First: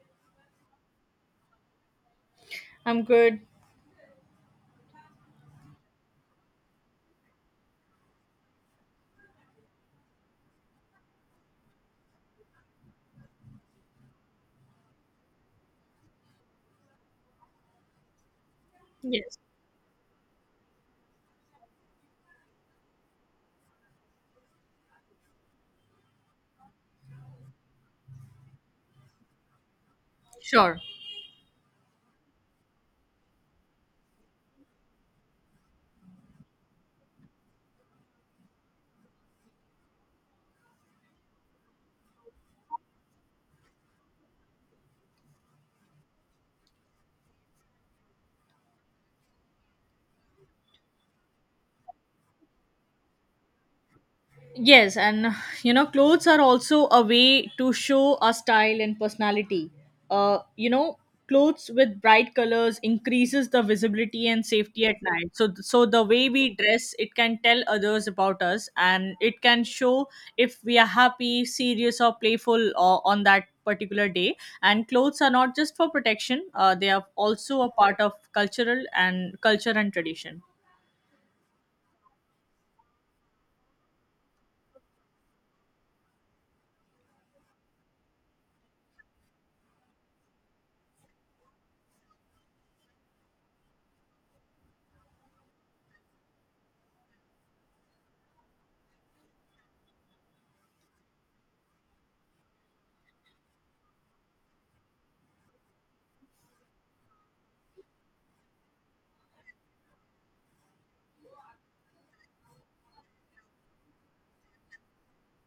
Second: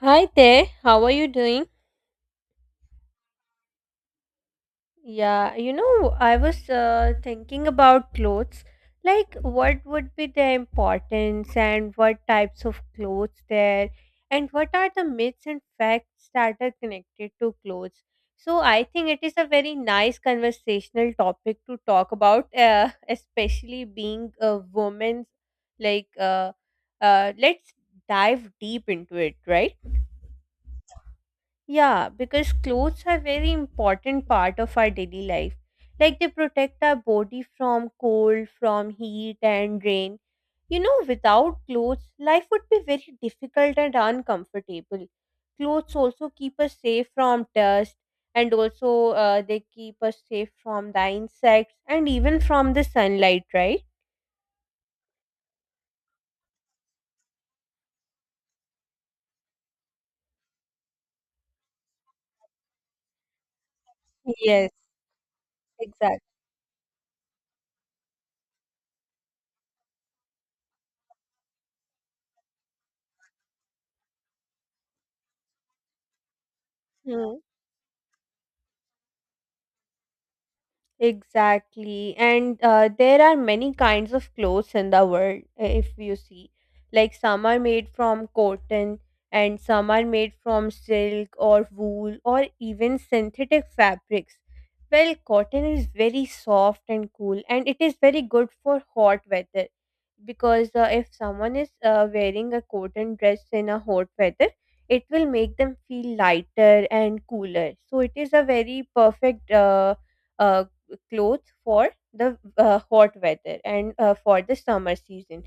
Hi there, how are you doing? I'm good. I was thinking about clothes. Like, what would be their importance and what types of clothes there, and what are the myths and facts that are connected to clothes? So, I think it is Yes, a very nice conversational topic to talk about, especially being a woman. Like, uh, let's dive deep into it, right? sure. Yeah, because clothes are very important part of our daily life. Like they protect our body from cold, from heat and rain. You know, without clothes, life would be very difficult and uncomfortable. Clothes also keep us safe from dust and also they keep us safe from the insects and even from the sunlight, right? Yes, and you know, clothes are also a way to show our style and personality. Uh, you know, clothes with bright colors increases the visibility and Yes, safety at night. So the exactly. way we dress, it can tell others about us, and it can show if we are happy, serious, or playful or on that particular day. And clothes are not just for protection; they are also a part of cultural and culture and tradition. Exactly. And there are many kinds of clothes in the world, if you see. Like some are made from cotton, and some are made from silk or wool or even synthetic fabrics. Well, cotton is very soft and cool, and it is very good for hot weather because if someone is wearing a cotton dress in a hot weather, it will make them feel lighter and cooler. So, it is a very perfect. A Clothes for the hot weather and for the summer season.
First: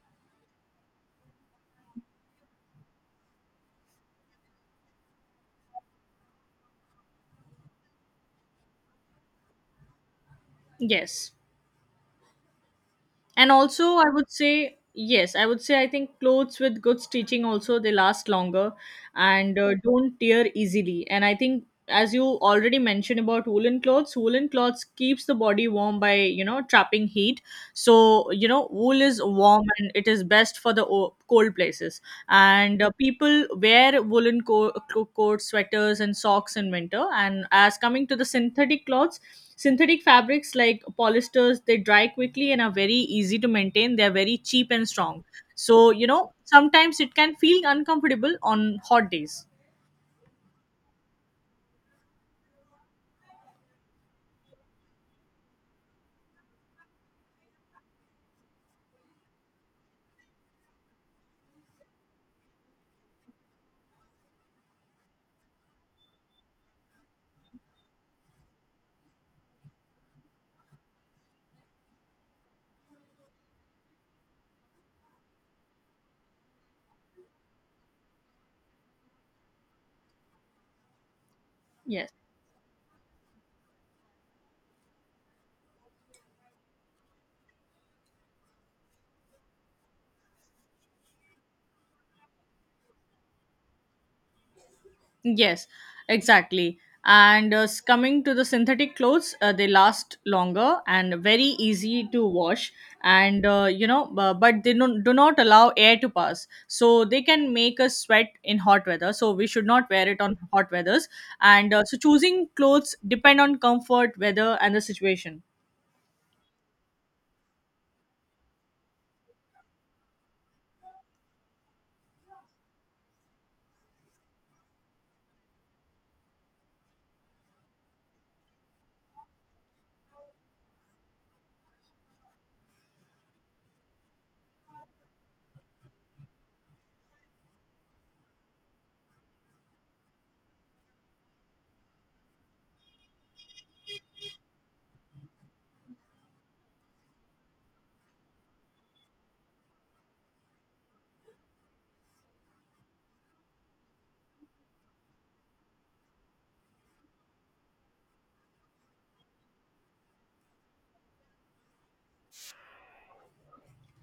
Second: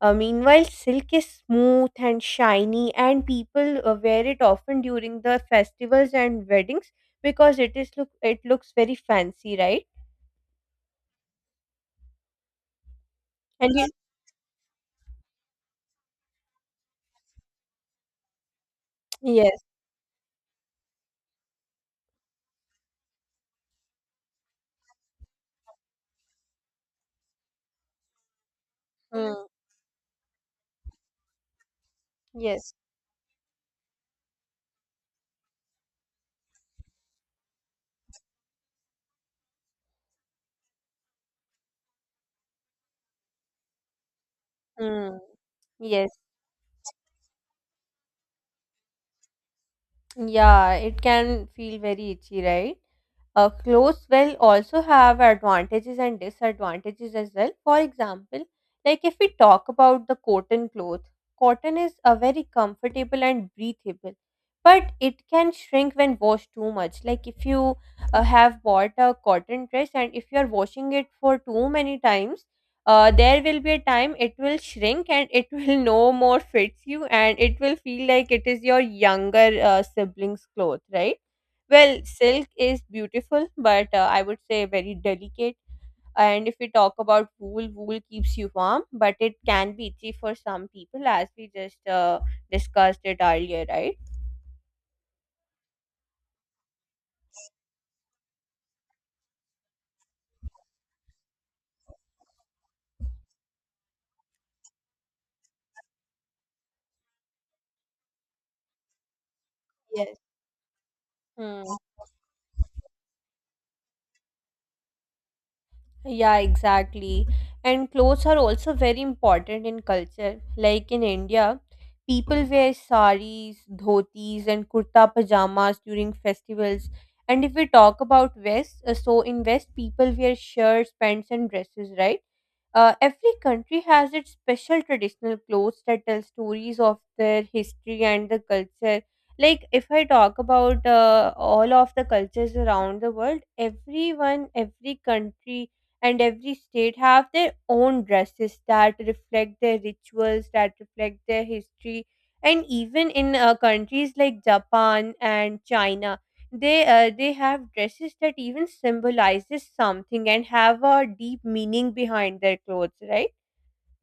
Meanwhile, silk is smooth and shiny, and people wear it often during the festivals and weddings because it looks very fancy, right? Yes. And And also you, I would say, I think clothes with good stitching also they last longer and yes, don't tear easily. And I think, as you already mentioned about woolen clothes, woolen clothes keeps the body warm by, you know, trapping heat. So, you know, wool is mm, warm and it is best for the cold places. yes, And people wear woolen coats, sweaters and socks in winter. And as coming to the synthetic clothes, synthetic fabrics like polyesters, they dry quickly and are very easy to maintain. They're very cheap and mm, strong. So, you yes, know, sometimes it can feel uncomfortable on hot days. yeah. It can feel very itchy, right? Clothes will also have advantages and disadvantages as well. For example, like if we talk about the cotton cloth, cotton is a very comfortable and breathable, but it can shrink when washed too much. Like if you have bought a cotton dress and if you are washing it for too many times, there will be a time it will shrink and it will no more fits you and it will feel like it is your younger sibling's cloth, right? Well, Yes. silk is beautiful, but I would say very delicate. And if we talk about wool, wool keeps you warm, but it can be itchy for some people, as we just discussed it earlier, right? Yes, exactly. And coming to the synthetic clothes, they last longer and very easy to wash. And, you know, but they don't, do not allow air to pass, so they can make us sweat in hot weather. So we should not wear Yes. it on hot weathers. Hmm. And so choosing clothes depend on comfort, weather, and the situation. Yeah, exactly. And clothes are also very important in culture. Like in India, people wear saris, dhotis, and kurta pajamas during festivals. And if we talk about West, so in West, people wear shirts, pants, and dresses, right? Every country has its special traditional clothes that tell stories of their history and the culture. Like, if I talk about all of the cultures around the world, everyone, every country, and every state have their own dresses that reflect their rituals, that reflect their history. And even in countries like Japan and China, they have dresses that even symbolizes something and have a deep meaning behind their clothes, right?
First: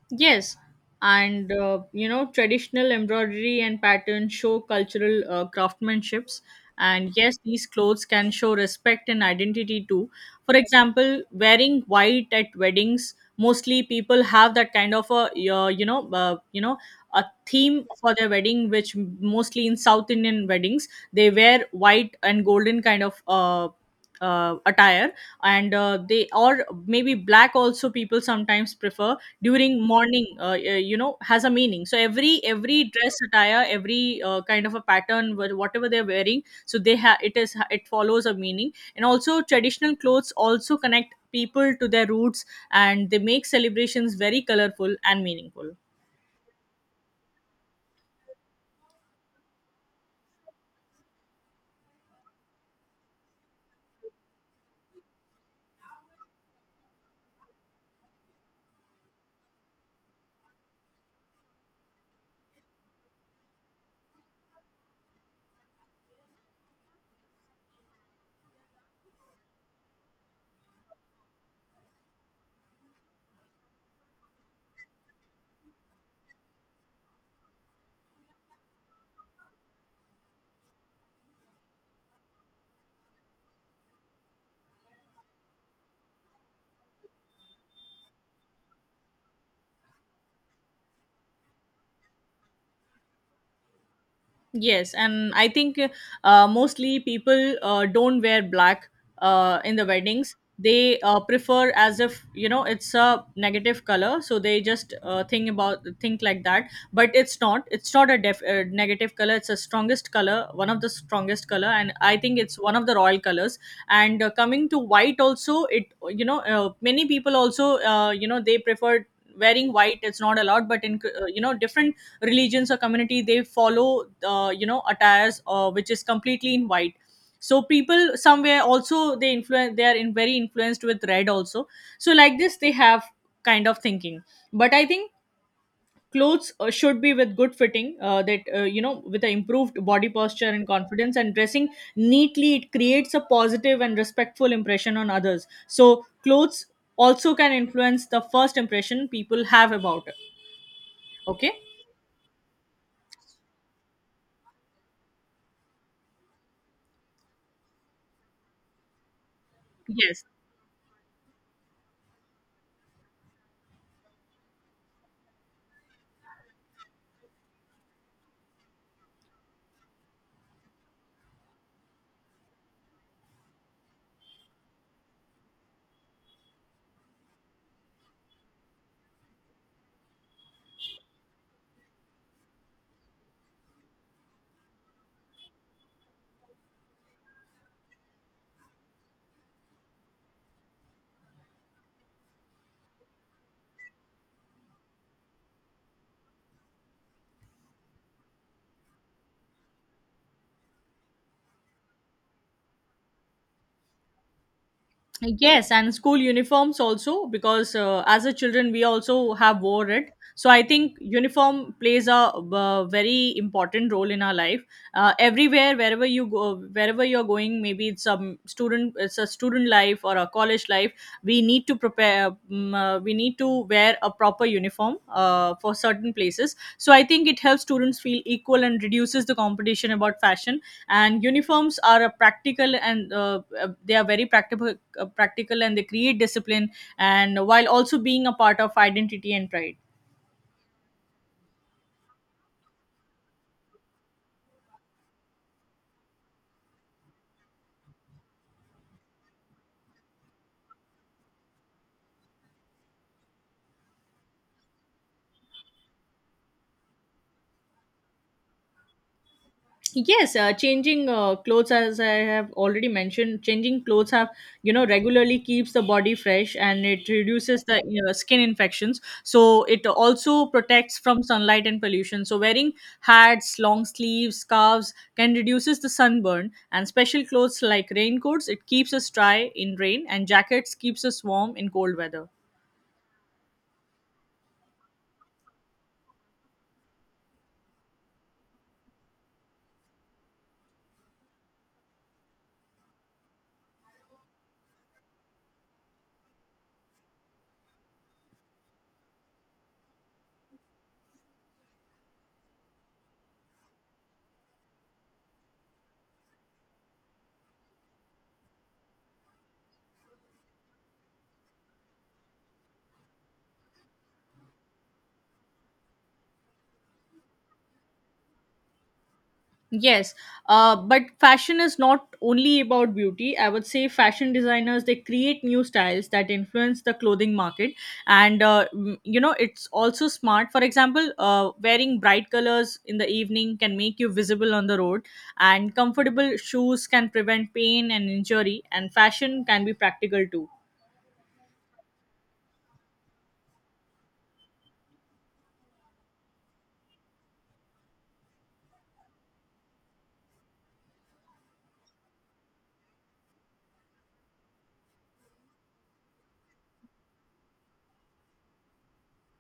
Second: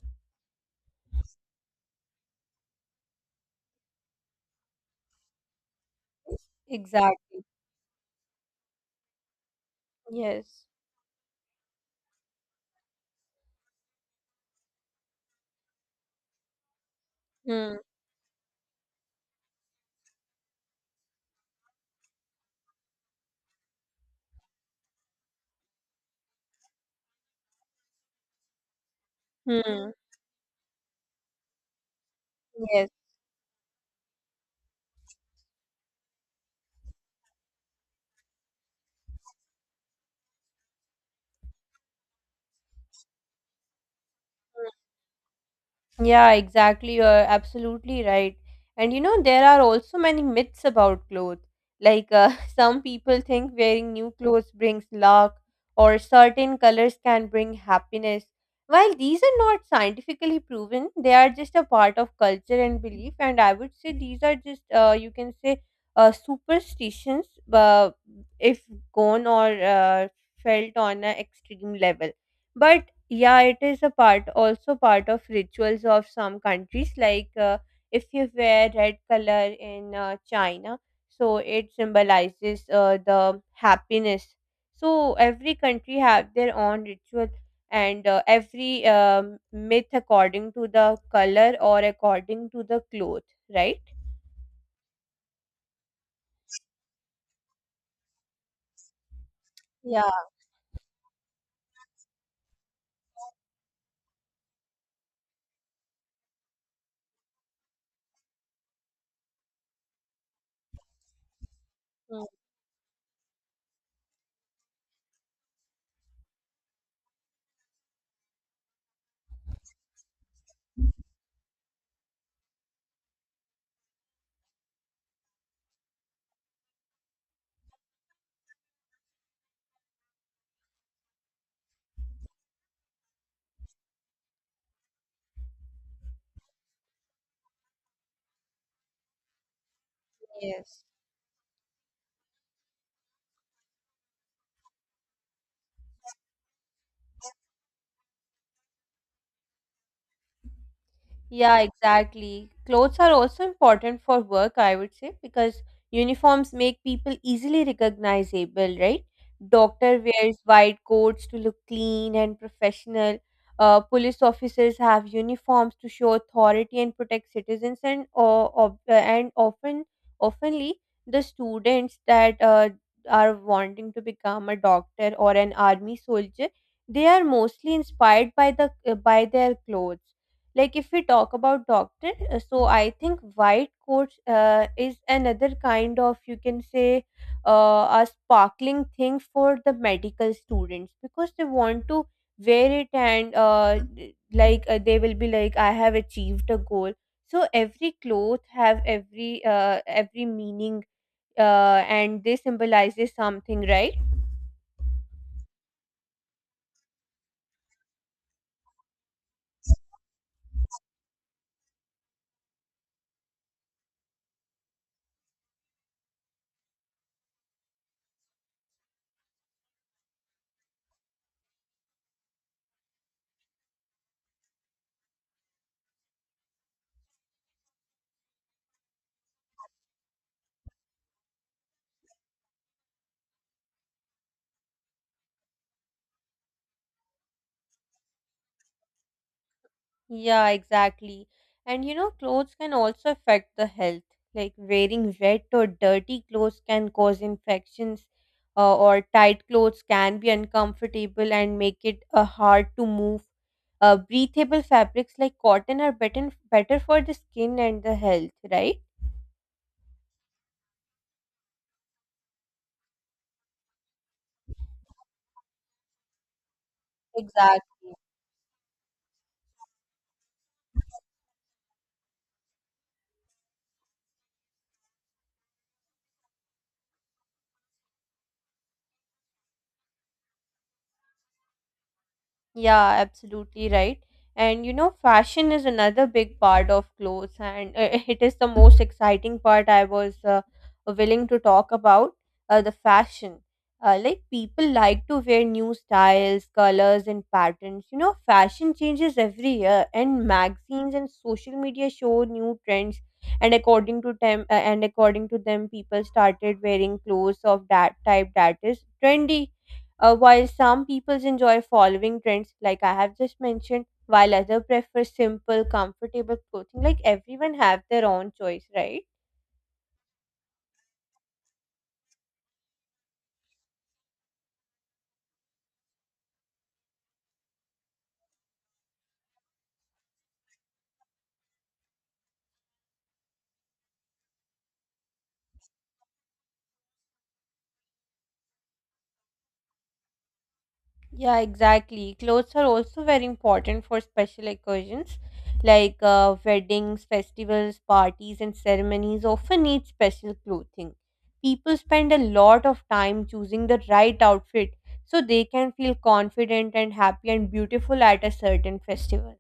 Yes, and traditional embroidery and patterns show cultural craftsmanships. And yes, Exactly. these clothes can show respect and identity too. For Yes. example, wearing white at weddings, mostly people have that kind of a a Hmm. theme for their wedding, which mostly in South Indian weddings they wear white and golden kind of attire. And they, or maybe black also people sometimes prefer during Hmm. morning, has a meaning. So every Yes. dress, attire, every kind of a pattern, whatever they're wearing, so they have, it follows a meaning. And also traditional clothes also connect people to their roots and they make celebrations very colorful and meaningful. Yeah, exactly. You're absolutely right. And you know, there are also many myths about clothes. Like, some people think wearing new clothes brings luck, or certain colors can bring happiness. While these are not scientifically proven, they are just a part of culture and belief. And I would say these are just, you can say, superstitions, uh, if gone or felt on an extreme level. But yeah, it is a part also part of rituals of some countries. Like if you wear red color in China, so it symbolizes the happiness. So every country have their own ritual, and every myth according to the color or according to the cloth, right? Yes, and I think mostly people don't wear black in the Yeah, weddings. They prefer, as, if you know, it's a negative color, so they just think like that. But it's not. It's not a negative color. It's a strongest color, one of the strongest color, and I mm, think it's one of the royal colors. And coming to white, also, it you know, many people also, they prefer wearing white. It's not allowed, but in, different religions or community, they follow attires, which is completely in white. So people somewhere also they influence, they are in very influenced with red also. So like this they have kind of thinking. But I think clothes should be with good fitting, that you know with the improved body posture and yes. confidence. And dressing neatly, it creates a positive and respectful impression on others. So clothes also can influence the first impression people have about it. Okay. Yeah, exactly. Clothes are also important for work, I would say, because uniforms make people easily recognizable, right? Doctor Yes. wears white coats to look clean and professional. Police officers have uniforms to show authority and protect citizens, and or, of and often, oftenly the students that are wanting to become a doctor or an army soldier, they are mostly inspired by their clothes. Like if we talk about doctor, so I think white coat is another kind of, you can say, a sparkling thing for the medical students because they want to wear it and like they will be like I have achieved a goal. So every cloth have every meaning, and they symbolizes something, right? Yes, and school uniforms also, because as a children we also have wore it. So I think uniform plays a, uh, very important role in our life. Everywhere, wherever you go, wherever you're going, maybe it's a student life or a college life. We need to prepare. We need to wear a proper uniform for certain places. So I think it helps students feel equal and reduces the competition about fashion. And uniforms are a practical and they are very practical and they create discipline, and while also being a part of identity and pride. Yeah, exactly. And you know, clothes can also affect the health. Like wearing wet or dirty clothes can cause infections, or tight clothes can be uncomfortable and make it hard to move. Breathable fabrics like cotton are better for the skin and the health, right? Yes. Changing clothes, as I have already mentioned, changing clothes have, you know, regularly keeps the body fresh and it reduces the, Exactly. you know, skin infections. So it also protects from sunlight and pollution. So wearing hats, long sleeves, scarves can reduces the sunburn. And special clothes like raincoats, it keeps us dry in rain, and jackets keeps us warm in cold weather. Yeah, absolutely right. And you know, fashion is another big part of clothes, and it is the most exciting part I was willing to talk about, the fashion. Like, people like to wear new styles, colors, and patterns. You know, fashion changes every year, and magazines and social media show new trends. And according to them, people started wearing clothes of that type that is trendy. While some people enjoy following trends, like I have just mentioned, while others prefer simple, comfortable clothing, like everyone have their own choice, right? Yes, but fashion is not only about beauty. I would say fashion designers, they create new styles that influence the clothing market. And you know, it's also smart. For example, wearing bright colors in the evening can make you visible on the road, and comfortable shoes can prevent pain and injury, and fashion can be practical too. Yeah, exactly. Clothes are also very important for special occasions like weddings, festivals, parties, and ceremonies often need special clothing. People spend a lot of time choosing the right outfit so they can feel confident and happy and beautiful at a certain festival.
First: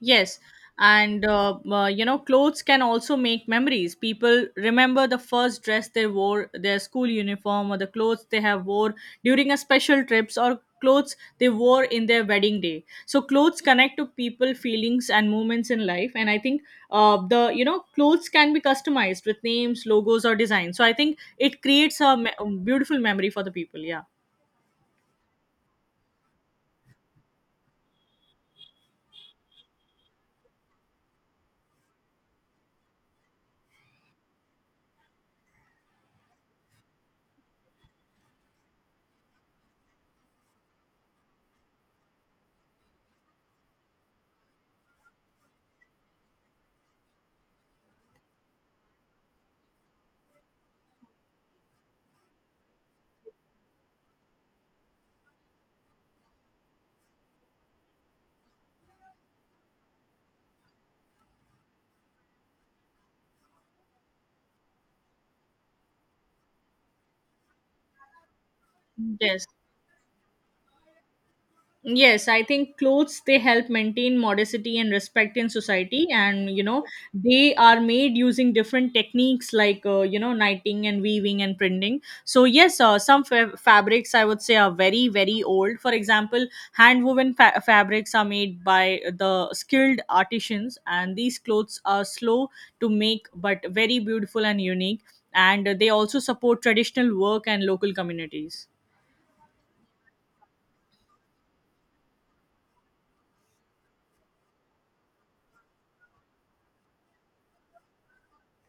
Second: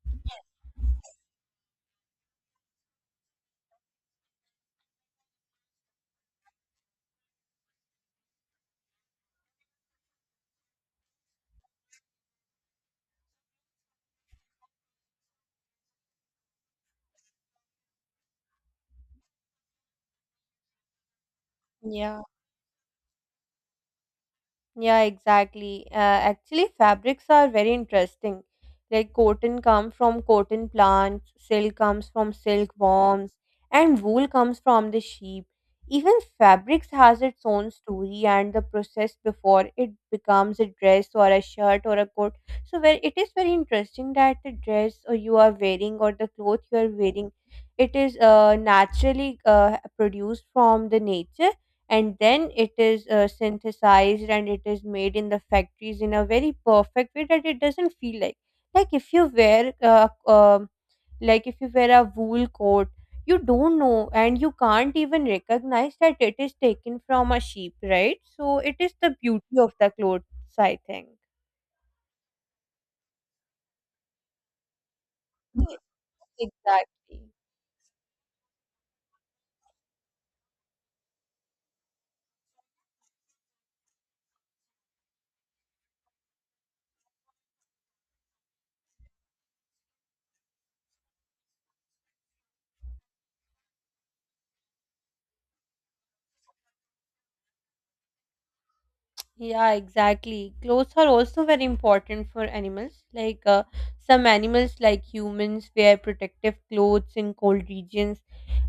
Yes, and you know, clothes can also make memories. People remember the first dress they wore, their school uniform, or the clothes they have wore during a special trips, or clothes they wore in their wedding day. So clothes connect to people, feelings, and moments in life. And I think the you know, clothes can be customized with names, logos, or designs. So I think it creates a Yeah. Beautiful memory for the people. Yeah. Yeah, exactly. Actually, fabrics are very interesting. Like cotton comes from cotton plants, silk comes from silk worms, and wool comes from the sheep. Even fabrics has its own story and the process before it becomes a dress or a shirt or a coat. So where it is very interesting that the dress or you are wearing or the cloth you are wearing, it is naturally produced from the nature, and then it is synthesized and it is made in the factories in a very perfect way that it doesn't feel like, like if you wear uh, um like if you wear a wool coat, you don't know and you can't even recognize that it is taken from a sheep, right? So it is the Yes. beauty of the clothes, I think. Yes, I think clothes, they help maintain modesty and respect in Ye- society. And, you know, exactly. they are made using different techniques like, knitting and weaving and printing. So yes, some fabrics, I would say, are very very old. For example, hand woven fabrics are made by the skilled artisans, and these clothes are slow to make but very beautiful and unique. And they also support traditional work and local communities. Yeah, exactly, clothes are also very important for animals like some animals like humans wear protective clothes in cold regions.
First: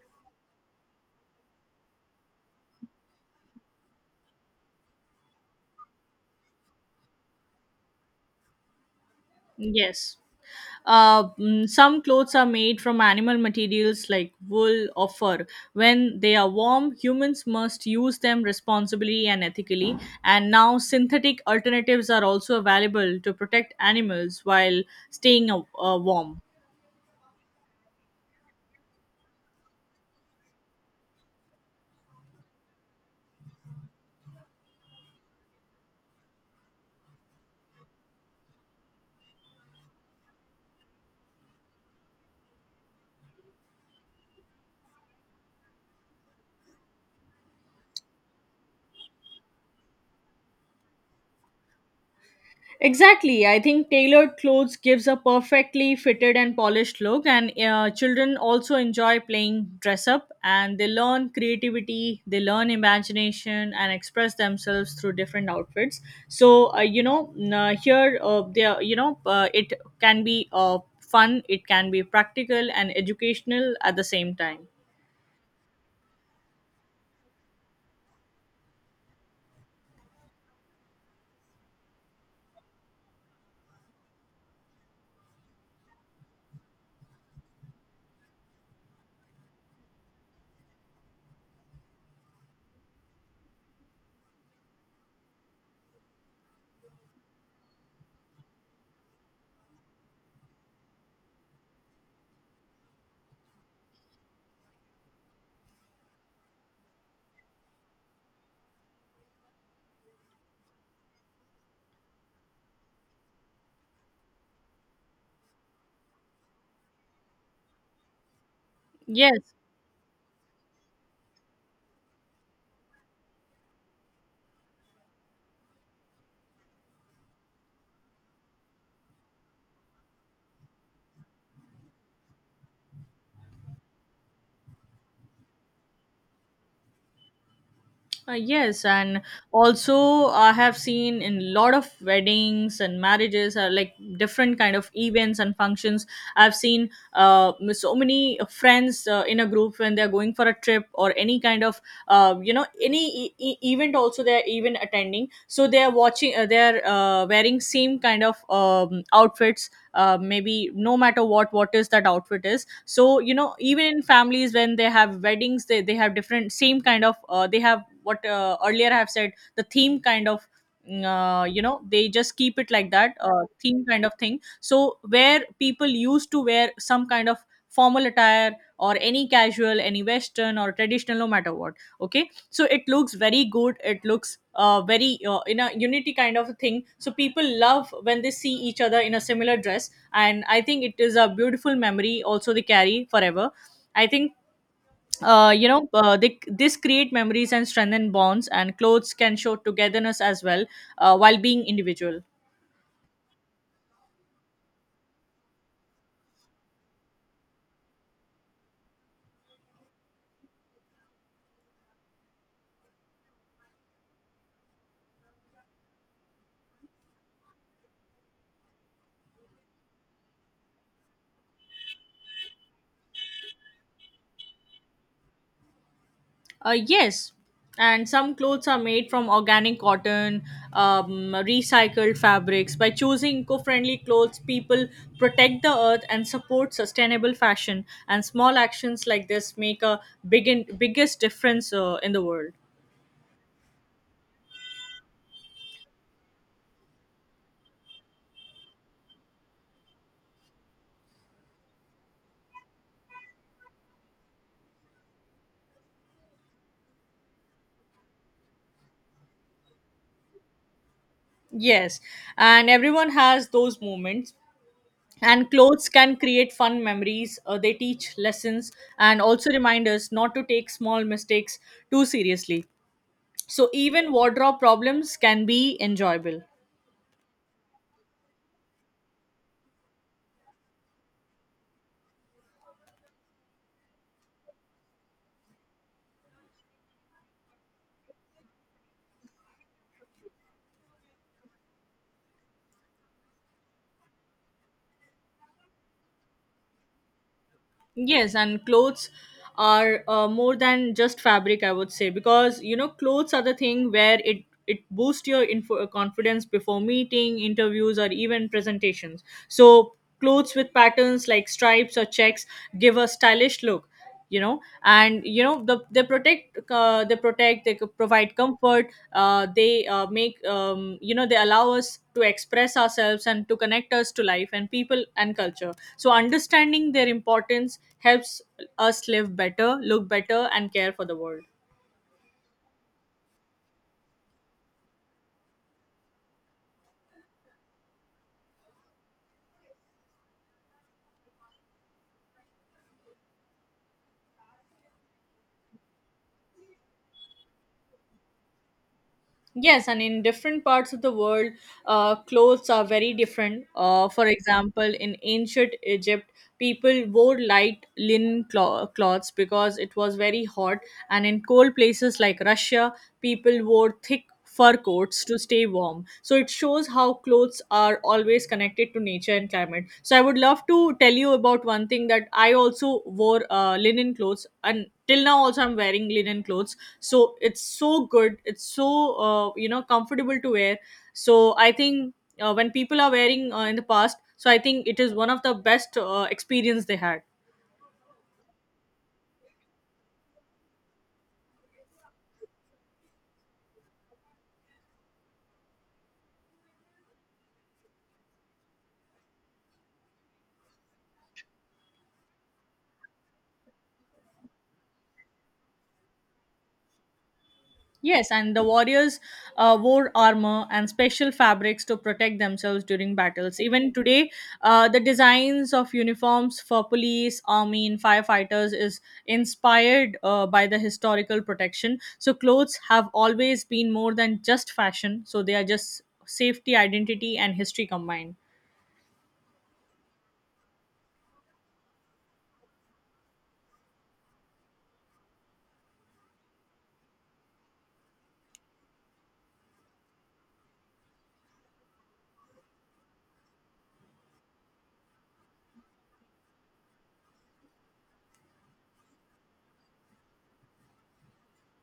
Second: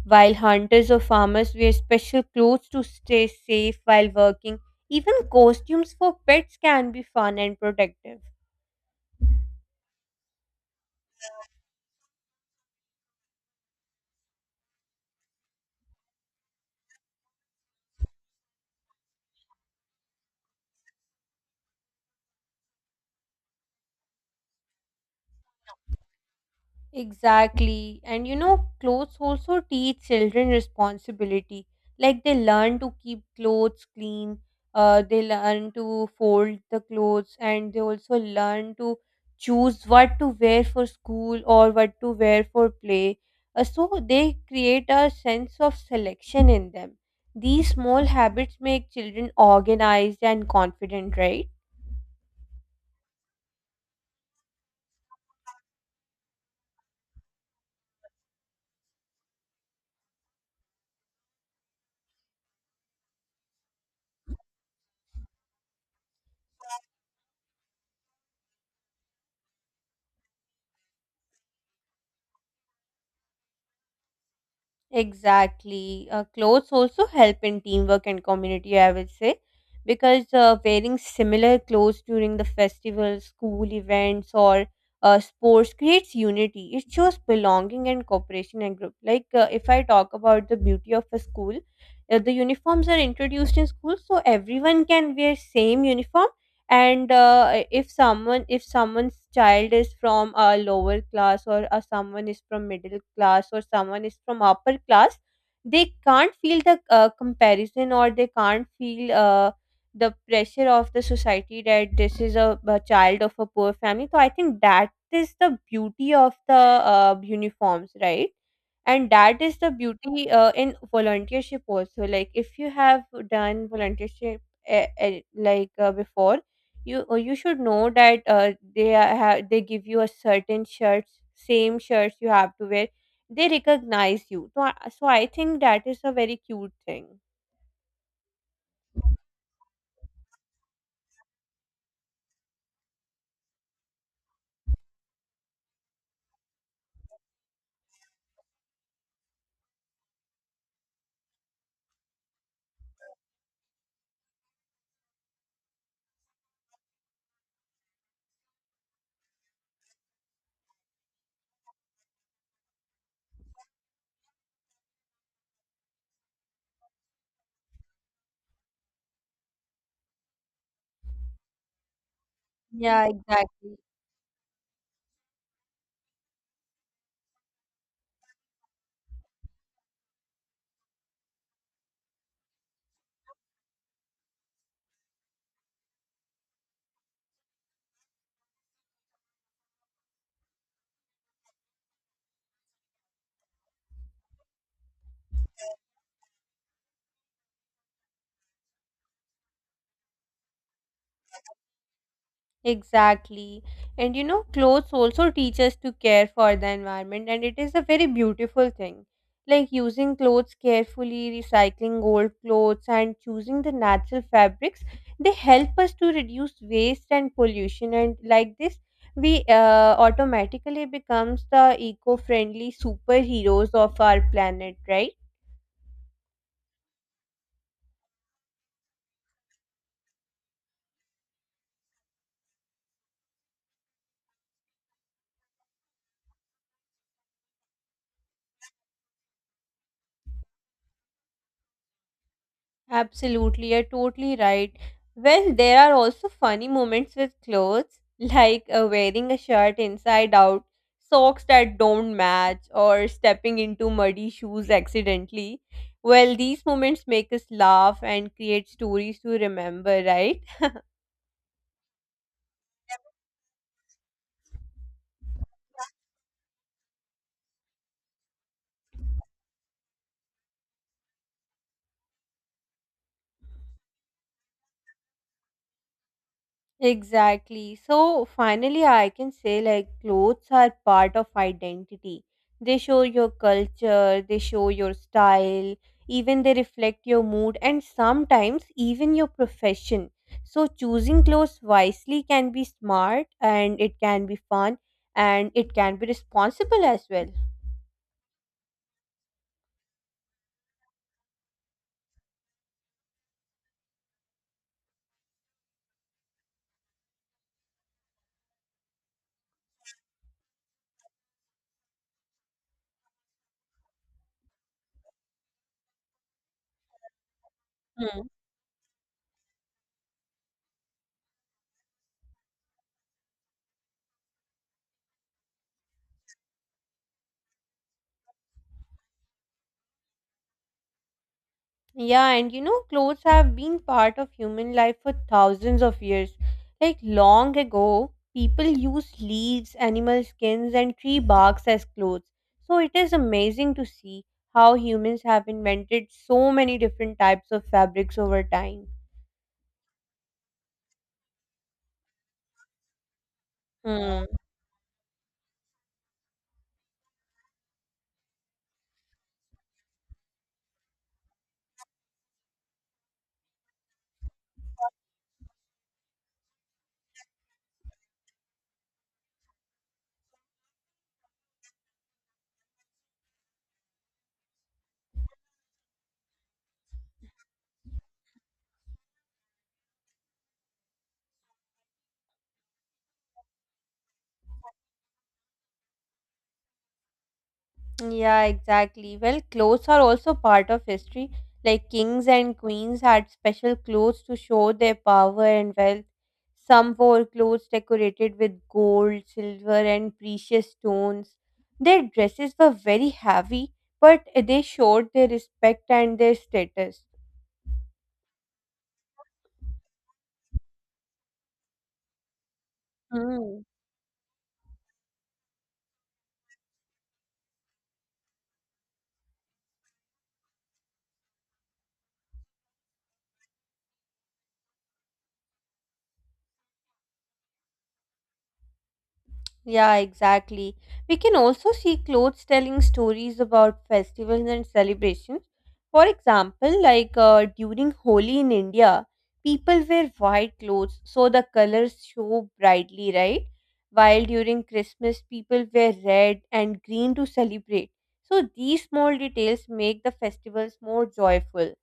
While hunters or farmers wear special clothes to stay safe while working, even costumes for pets can be fun and protective. Yes. Some clothes are made from animal materials like wool or fur. When they are warm, humans must use them responsibly and ethically. And now, synthetic alternatives are also available to protect animals while staying warm. Exactly. And you know, clothes also teach children responsibility. Like they learn to keep clothes clean, they learn to fold the clothes, and they also learn to choose what to wear for school or what to wear for play. So they create a sense of selection in them. These small habits make children organized and confident, right? Exactly. I think tailored clothes gives a perfectly fitted and polished look. And children also enjoy playing dress up, and they learn creativity, they learn imagination, and express themselves through different outfits. So, here, they are, you know, it can be fun, it can be practical and educational at the same time. Exactly. Clothes also help in teamwork and community, I would say, because wearing similar clothes during the festivals, school events, or sports creates unity. It shows belonging and cooperation in group. Like if I talk about the beauty of a school, the uniforms are introduced in school, so everyone can wear same uniform. And if someone, if someone's child is from a lower class or someone is from middle class or someone is from upper class, they can't feel the comparison or they can't feel the pressure of the society that this is a child of a poor family. So I think that is the beauty of the uniforms, right? And that Yes. is the beauty in volunteership also. Like if you have done volunteership, like before, you should know that they are- have they give you a certain shirts, same shirts you have to wear, they recognize you. So I think that is a very cute thing. Yes, and also I have seen in lot of weddings and marriages, like different kind of events and functions. I've seen so many friends in a group when they're going for a trip or any kind of any event. Also, they're even attending, so they're watching. They're wearing same kind of outfits. Maybe no matter what is that outfit is. So, you know, even in families when they have weddings, they have different same kind of, they have what, earlier I have said, the theme kind of, you know, they just keep it like Yeah, that, exactly. theme kind of thing. So where people used to wear some kind of formal attire, or any casual, any western or traditional, no matter what. Okay. So it looks very good. It looks, very, in a unity kind of a thing, so people love when they see each other in a similar dress. And I think it is a beautiful memory also they carry forever. I think this create memories and strengthen bonds, and clothes can show togetherness as well, while being individual. Exactly. And you know, clothes also teach us to care for the environment, and it is a very beautiful thing. Like using clothes carefully, recycling old clothes, and choosing the natural fabrics, they help us to reduce waste and pollution. And like this, we automatically becomes the eco-friendly superheroes of our planet, right? Yes, and some clothes are made from organic cotton, recycled fabrics. By choosing eco-friendly clothes, people protect the earth and support sustainable fashion, and small actions like this make a big biggest difference in the world. Absolutely, you're totally right. Well, there are also funny moments with clothes, like wearing a shirt inside out, socks that don't match, or stepping into muddy shoes accidentally. Well, these moments make us laugh and create stories to remember, right? Yes, and everyone has those moments. And clothes can create fun memories. They teach lessons and also remind us not to take small mistakes too seriously. So, even wardrobe problems can be enjoyable. Exactly. So finally, I can say like clothes are part of identity. They show your culture, they show your style, even they reflect your mood and sometimes even your profession. So choosing clothes wisely can be smart and it can be fun and it can be responsible as well. Yes, and clothes are, more than just fabric, I would say, because, you know, clothes are the thing where it boosts your confidence before meeting, interviews, or even presentations. So clothes with patterns like stripes or checks give a stylish look, you know. And you know they protect, they could Hmm. provide comfort. They Make, you know, they allow us to express ourselves and to connect us to life and people and culture. So understanding their importance helps us live better, look better, and care for the world. Yeah, and you know, clothes have been part of human life for thousands of years. Like long ago, people used leaves, animal skins, and tree barks as clothes. So it is amazing to see how humans have invented so many different types of fabrics over time. Yes, and in different parts of the world, clothes are very different. Hmm. For example, in ancient Egypt, people wore light linen cloths because it was very hot, and in cold places like Russia, people wore thick fur coats to stay warm. So it shows how clothes are always connected to nature and climate. So I would love to tell you about one thing that I also wore linen clothes, and till now also I'm wearing linen clothes so it's so good, it's so comfortable to wear. I think when people are wearing in the past, I think it is one of the best experience they had. Yeah, exactly. Well, clothes are also part of history. Like kings and queens had special clothes to show their power and wealth. Some wore clothes decorated with gold, silver, and precious stones. Their dresses were very heavy, but they showed their respect and their status. Yes, and the warriors wore armor and special fabrics to protect themselves during battles. Hmm. Even today, the designs of uniforms for police, army, and firefighters is inspired by the historical protection. So, clothes have always been more than just fashion, so, they are just safety, identity, and history combined. Yeah, exactly. We can also see clothes telling stories about festivals and celebrations. For example, like during Holi in India, people wear white clothes so the colors show brightly, right? While during Christmas, people wear red and green to celebrate. So these small details make the festivals more joyful.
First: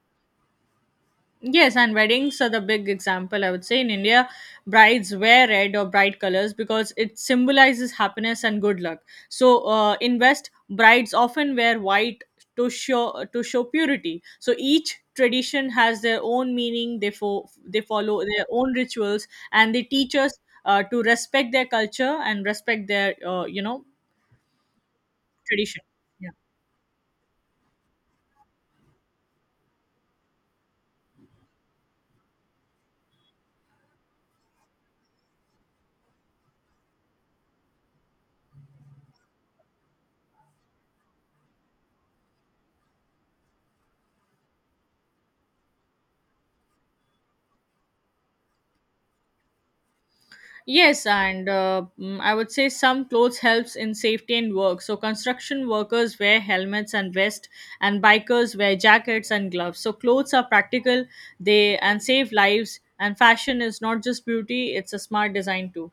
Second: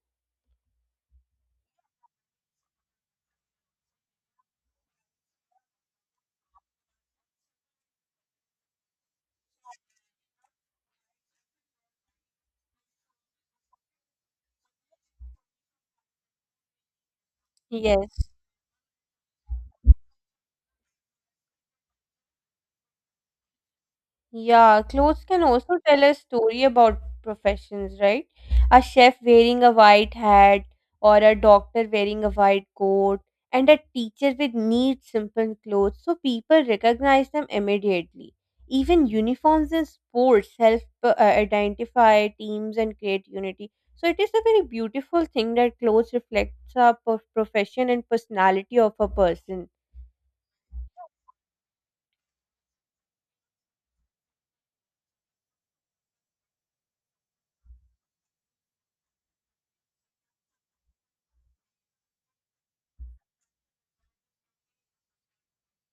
Yes, and weddings are the big example, I would say. In India, brides wear red or bright colors because it symbolizes happiness and good luck. So, in West, brides often wear white to show purity. So each tradition has their own meaning. They follow Yes. their own rituals, and they teach us to respect their culture and respect their Yeah, clothes can also tradition. tell a Yeah. story about professions, right? A chef wearing a white hat, or a doctor wearing a white coat, and a teacher with neat, simple clothes, so people recognize them immediately. Even uniforms in sports help identify teams and create unity. So it is a very beautiful thing that clothes reflects a profession and personality of a person. Yes, and I would say some clothes helps in safety and work. So construction workers wear helmets and vest, and bikers wear jackets and gloves. So clothes are practical, they and save lives. And fashion is not just beauty; it's a smart design too.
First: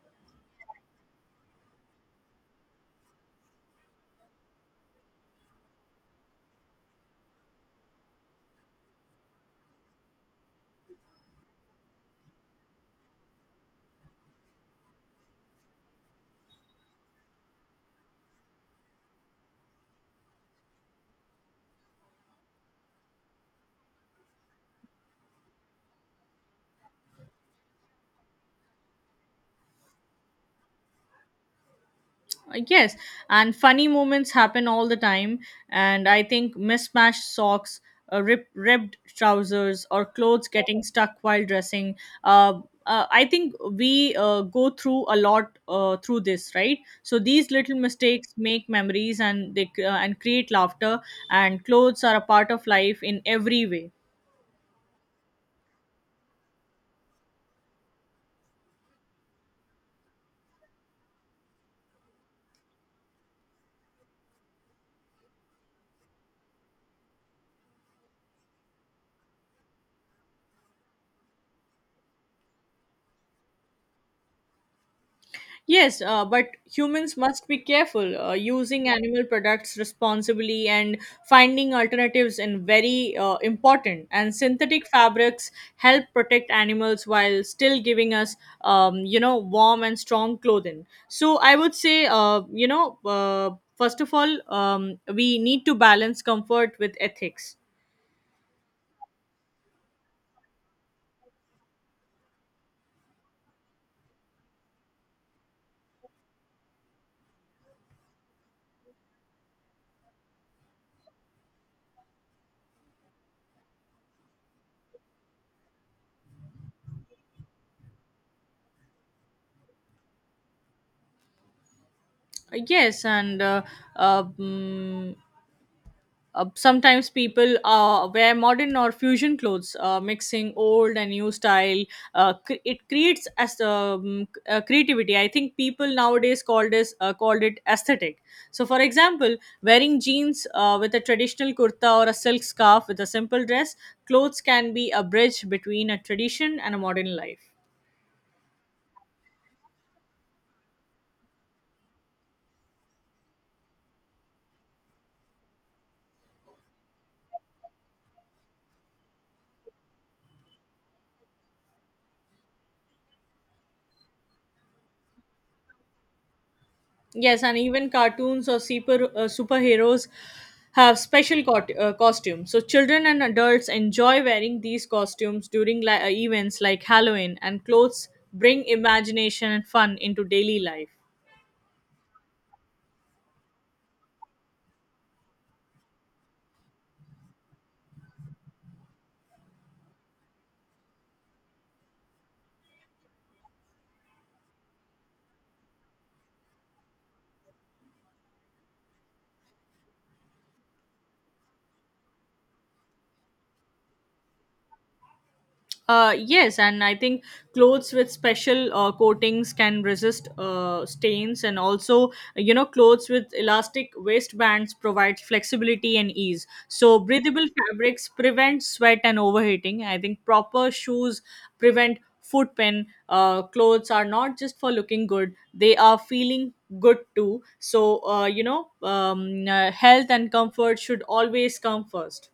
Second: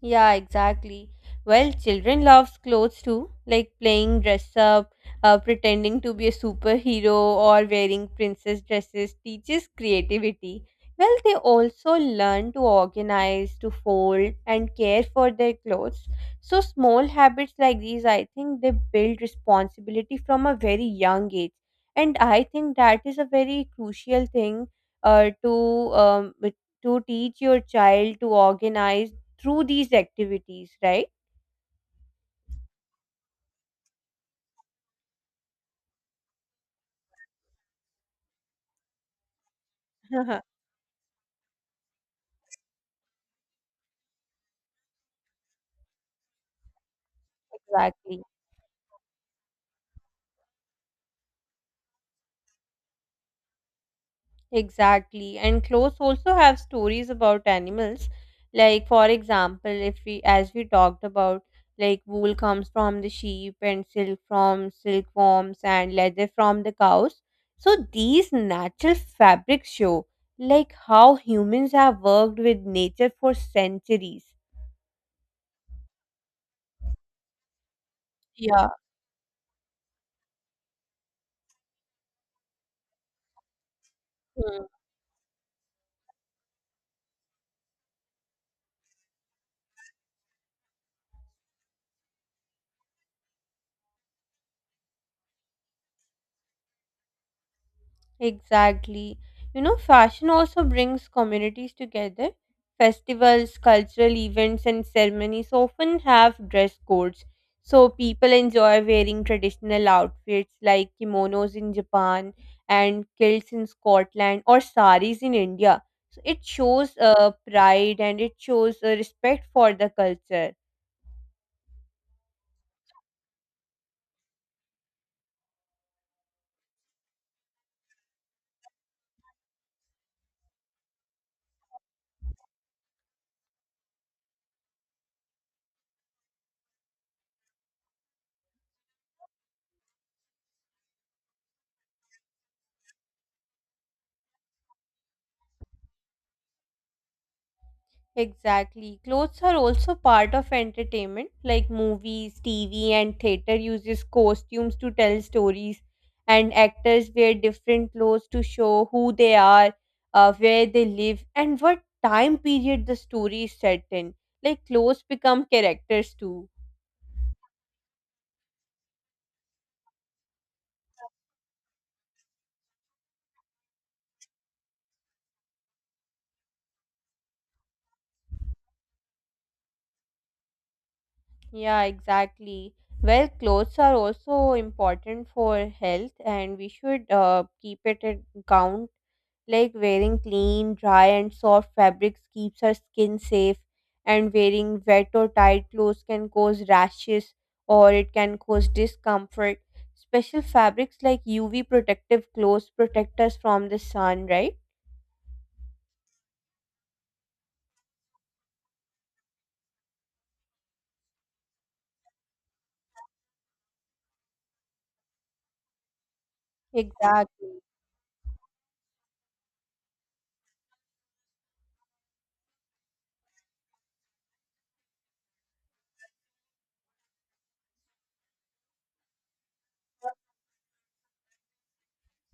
Yeah, exactly. Well, children loves clothes too, like playing dress up, pretending to be a superhero, or wearing princess dresses teaches creativity. Well, they also learn to organize, to fold, and care for their clothes. So, small habits like these, I think they build responsibility from a very young age. And I think that is a very crucial thing uh, to um, to teach your child to organize through these activities, right? Yes, and funny moments happen all the time. And I think mismatched socks, ripped trousers, or clothes getting stuck while dressing. Uh, I think we go through a lot through this, right? So these little Exactly, mistakes make memories and create laughter. And clothes are a part of life in every way. exactly. And clothes also have stories about animals. Like, for example, if we, as we talked about, like wool comes from the sheep and silk from silkworms and leather from the cows. So these natural fabrics show like how humans have worked with nature for centuries. Yes, but humans must be careful Yeah. using animal products responsibly and finding alternatives in very important. And synthetic fabrics help protect animals while still giving us, warm and strong clothing. So I would say, first of all, we need to balance comfort with ethics. Exactly. You know, fashion also brings communities together. Festivals, cultural events, and ceremonies often have dress codes. So people enjoy wearing traditional outfits like kimonos in Japan and kilts in Scotland or saris in India. So it shows pride and it shows respect for the culture. Yes, and uh, mm, sometimes people wear modern or fusion clothes, mixing old and new style. It creates as creativity. I think people nowadays call this called it aesthetic. So, for example, wearing jeans with a traditional kurta or a silk scarf with a simple dress, clothes can be a bridge between a tradition and a modern life. Exactly. Clothes are also part of entertainment, like movies, TV, and theater uses costumes to tell stories, and actors wear different clothes to show who they are, where they live, and what time period the story is set in. Like clothes become characters too. Yes, and even cartoons or superheroes have special costumes. So children and adults enjoy wearing these costumes during events like Halloween, and clothes bring imagination and fun into daily life. Yeah, exactly. Well, clothes are also important for health, and we should keep it in count. Like wearing clean, dry, and soft fabrics keeps her skin safe, and wearing wet or tight clothes can cause rashes or it can cause discomfort. Special fabrics like UV protective clothes protect us from the sun, right? Yes, and I think clothes with special coatings can resist stains, and also, you know, clothes with elastic waistbands provide flexibility and ease. So, breathable Exactly. fabrics prevent sweat and overheating. I think proper shoes prevent foot pain. Clothes are not just for looking good, they are feeling good too. So, health and comfort should always come first.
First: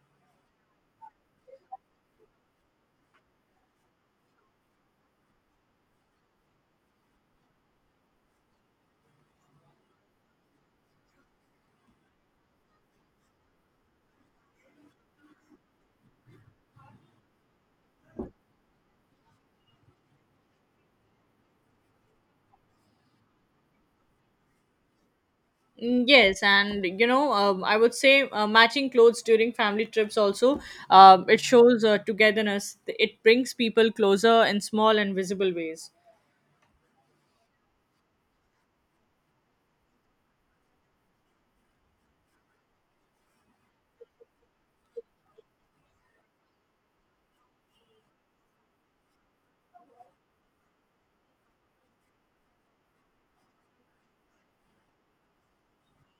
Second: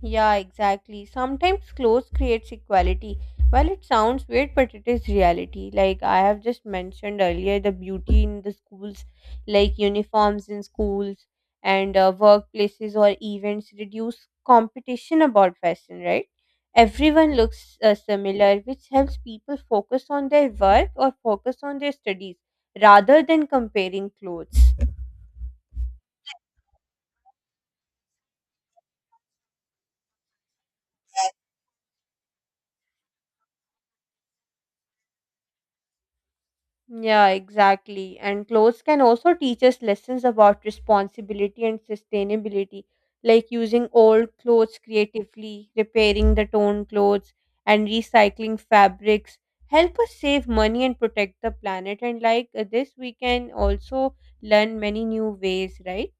Yeah, exactly. Sometimes clothes creates equality. Well, it sounds weird, but it is reality. Like I have just mentioned earlier, the beauty in the schools, like uniforms in schools and workplaces or events, reduce competition about fashion, right? Everyone looks similar, which helps people focus on their work or focus on their studies rather than comparing clothes. Mm, yes, and I would say matching clothes during family trips also it shows togetherness. It brings people closer in small and visible ways. Yeah, exactly. And clothes can also teach us lessons about responsibility and sustainability, like using old clothes creatively, repairing the torn clothes, and recycling fabrics. Help us save money and protect the planet. And like this, we can also learn many new ways, right?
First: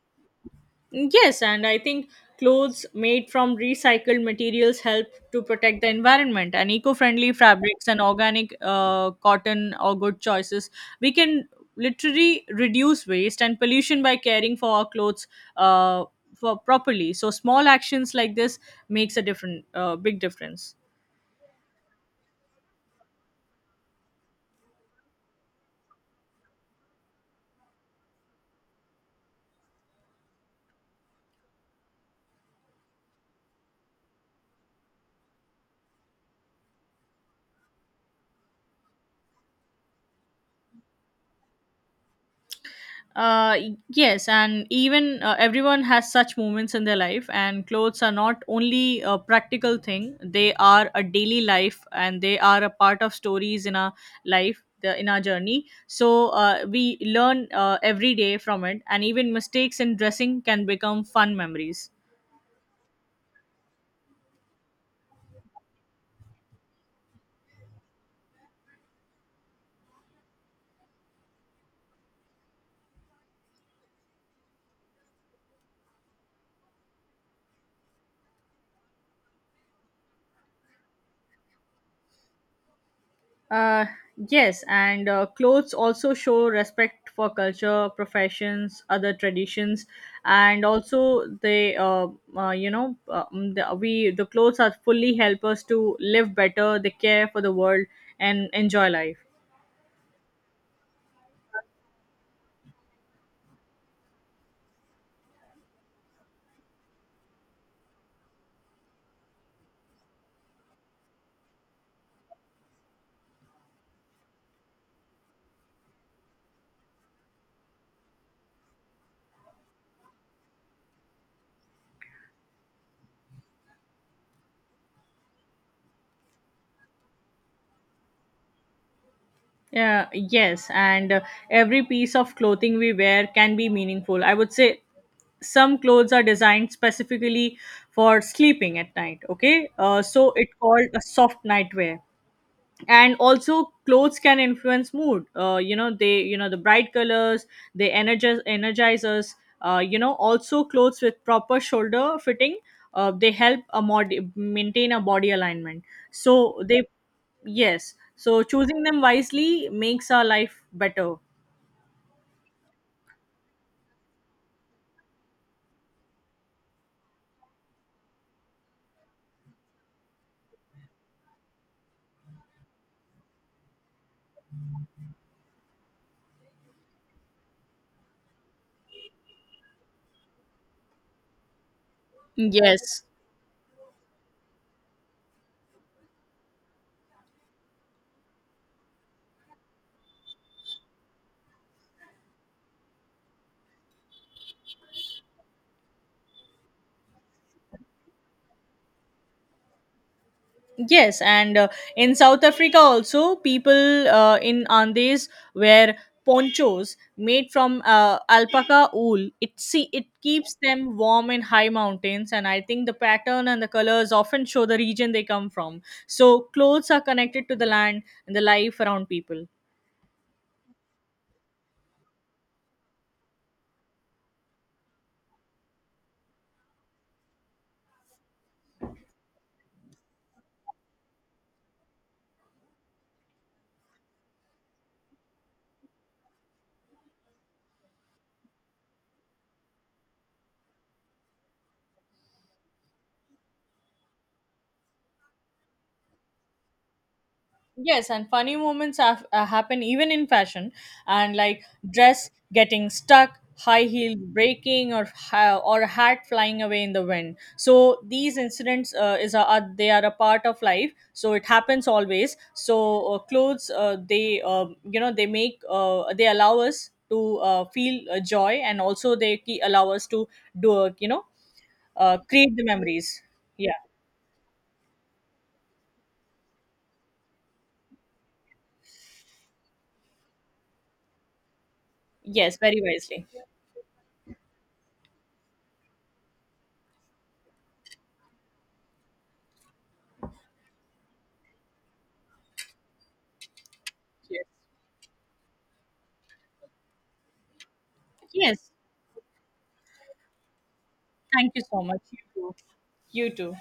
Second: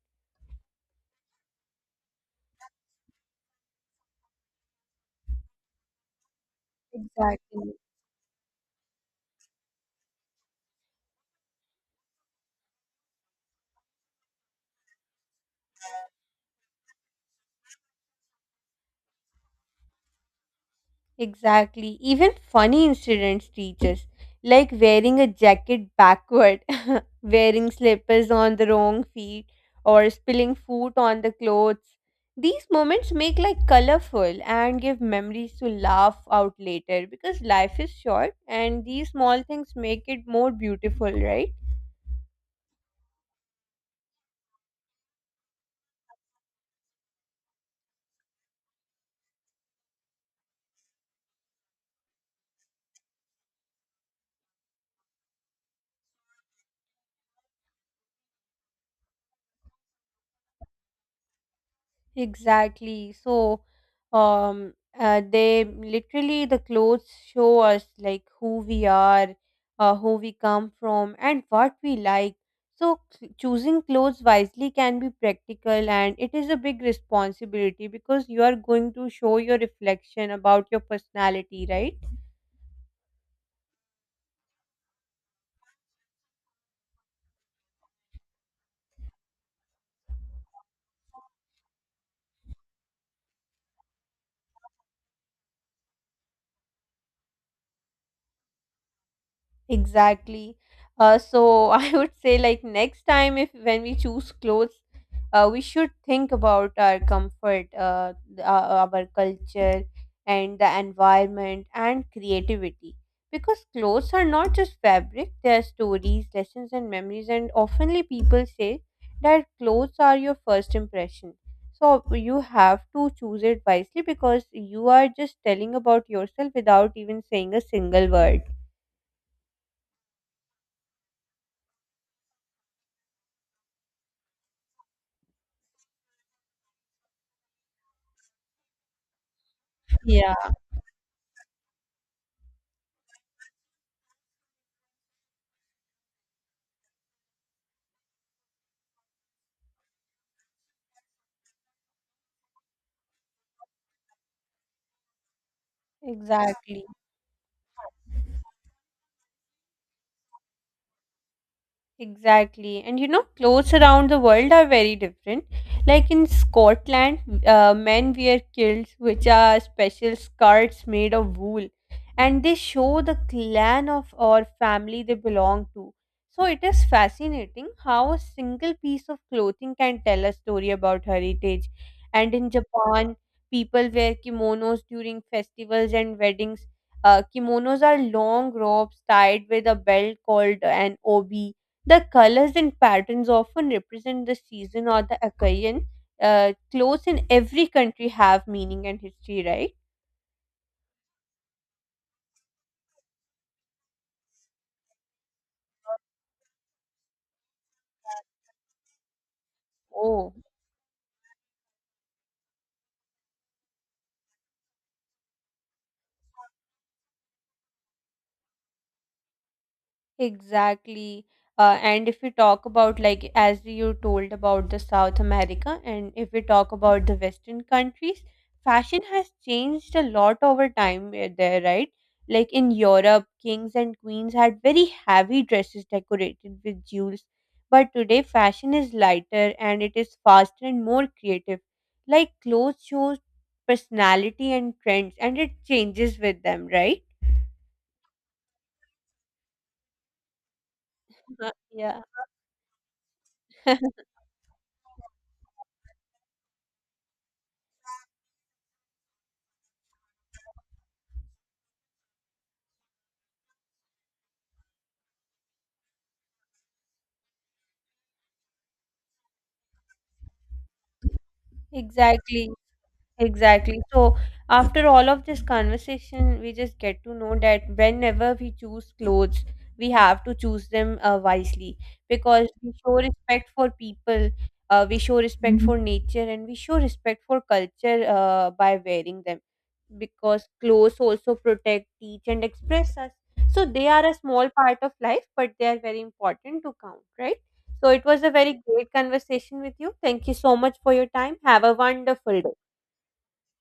Mm, yes, and I think clothes made from recycled materials help to protect the environment and eco-friendly Exactly. fabrics and organic cotton or good choices. We can literally reduce waste and pollution by caring for our clothes uh, for properly. So small actions like this makes a different big difference. Exactly. Even funny incidents teach us, like wearing a jacket backward, wearing slippers on the wrong feet, or spilling food on the clothes. These moments make life colorful and give memories to laugh out later because life is short and these small things make it more beautiful, right? Yes, and even everyone has such moments in their life, and clothes are not only a practical thing, they are a daily life, and they are a part of stories in our life in our journey. So we learn every day from it, and even mistakes in dressing can become fun memories. Exactly. So, they literally the clothes show us like who we are, who we come from, and what we like. So, choosing clothes wisely can be practical, and it is a big responsibility because you are going to show your reflection about your personality, right? Uh, yes, and clothes also show respect for culture, professions, other traditions, and also they, you know, the, we the clothes are fully help us to live better. They care for the world and enjoy life. Exactly. So I would say like next time if when we choose clothes, we should think about our comfort, our culture, and the environment and creativity. Because clothes are not just fabric; they are stories, lessons, and memories. And oftenly people say that clothes are your first impression. So you have to choose it wisely because you are just telling about yourself without even saying a single word. Yeah, yes, and every piece of clothing we wear can be meaningful. I would say some clothes are designed specifically for sleeping at night. Okay, so it called a soft nightwear, and also clothes can influence mood. You know, the bright colors, they energize us. Also, clothes with proper shoulder fitting, they help a mod maintain a body alignment, so they, Exactly. yes, so choosing them wisely makes our life better. Exactly. And you know, clothes around the world are very different. Like in Scotland, men wear kilts, which are special skirts made of wool, and they show the clan of or family they belong to. So it is fascinating how a single piece of clothing can tell a story about heritage. And in Yes. Japan, people wear kimonos during festivals and weddings. Kimonos are long robes tied with a belt called an obi, the colors and patterns often represent the season or the occasion. Clothes in every country have meaning and history, right? Yes, and in South Africa also, people in Andes wear ponchos made from alpaca wool. It Oh, keeps them warm in high mountains, and I think the pattern and the colors often show the region they come from. So clothes are connected to the land and the life around people. exactly. And if we talk about, like, as you told about the South America, and if we talk about the Western countries, fashion has changed a lot over time there, right? Like in Europe, kings and queens had very heavy dresses decorated with jewels. But today, fashion is lighter and it is faster and more creative. Like, clothes shows personality and trends, and it changes with them, right? Yes, and funny moments happen even in fashion, and like Yeah. dress getting stuck, high heel breaking, or a hat flying away in the wind. So these incidents are they are a part of life. So it happens always. So clothes they you know they make they allow us to feel joy, and also allow us to do Exactly. create the memories. Yeah. Exactly. So, after all of this conversation, we just get to know that whenever we choose clothes, we have to choose them wisely because Yes. we Very show wisely. respect for people, we show respect for nature, and we show respect for culture by wearing them. Because clothes also protect, teach, and express us. So, they are a Yes. small part of life, but they are very important to count, right? So, it was a very Yes. great conversation with you. Thank you so much for your time. Thank you Have a so much. You wonderful day. too. You too.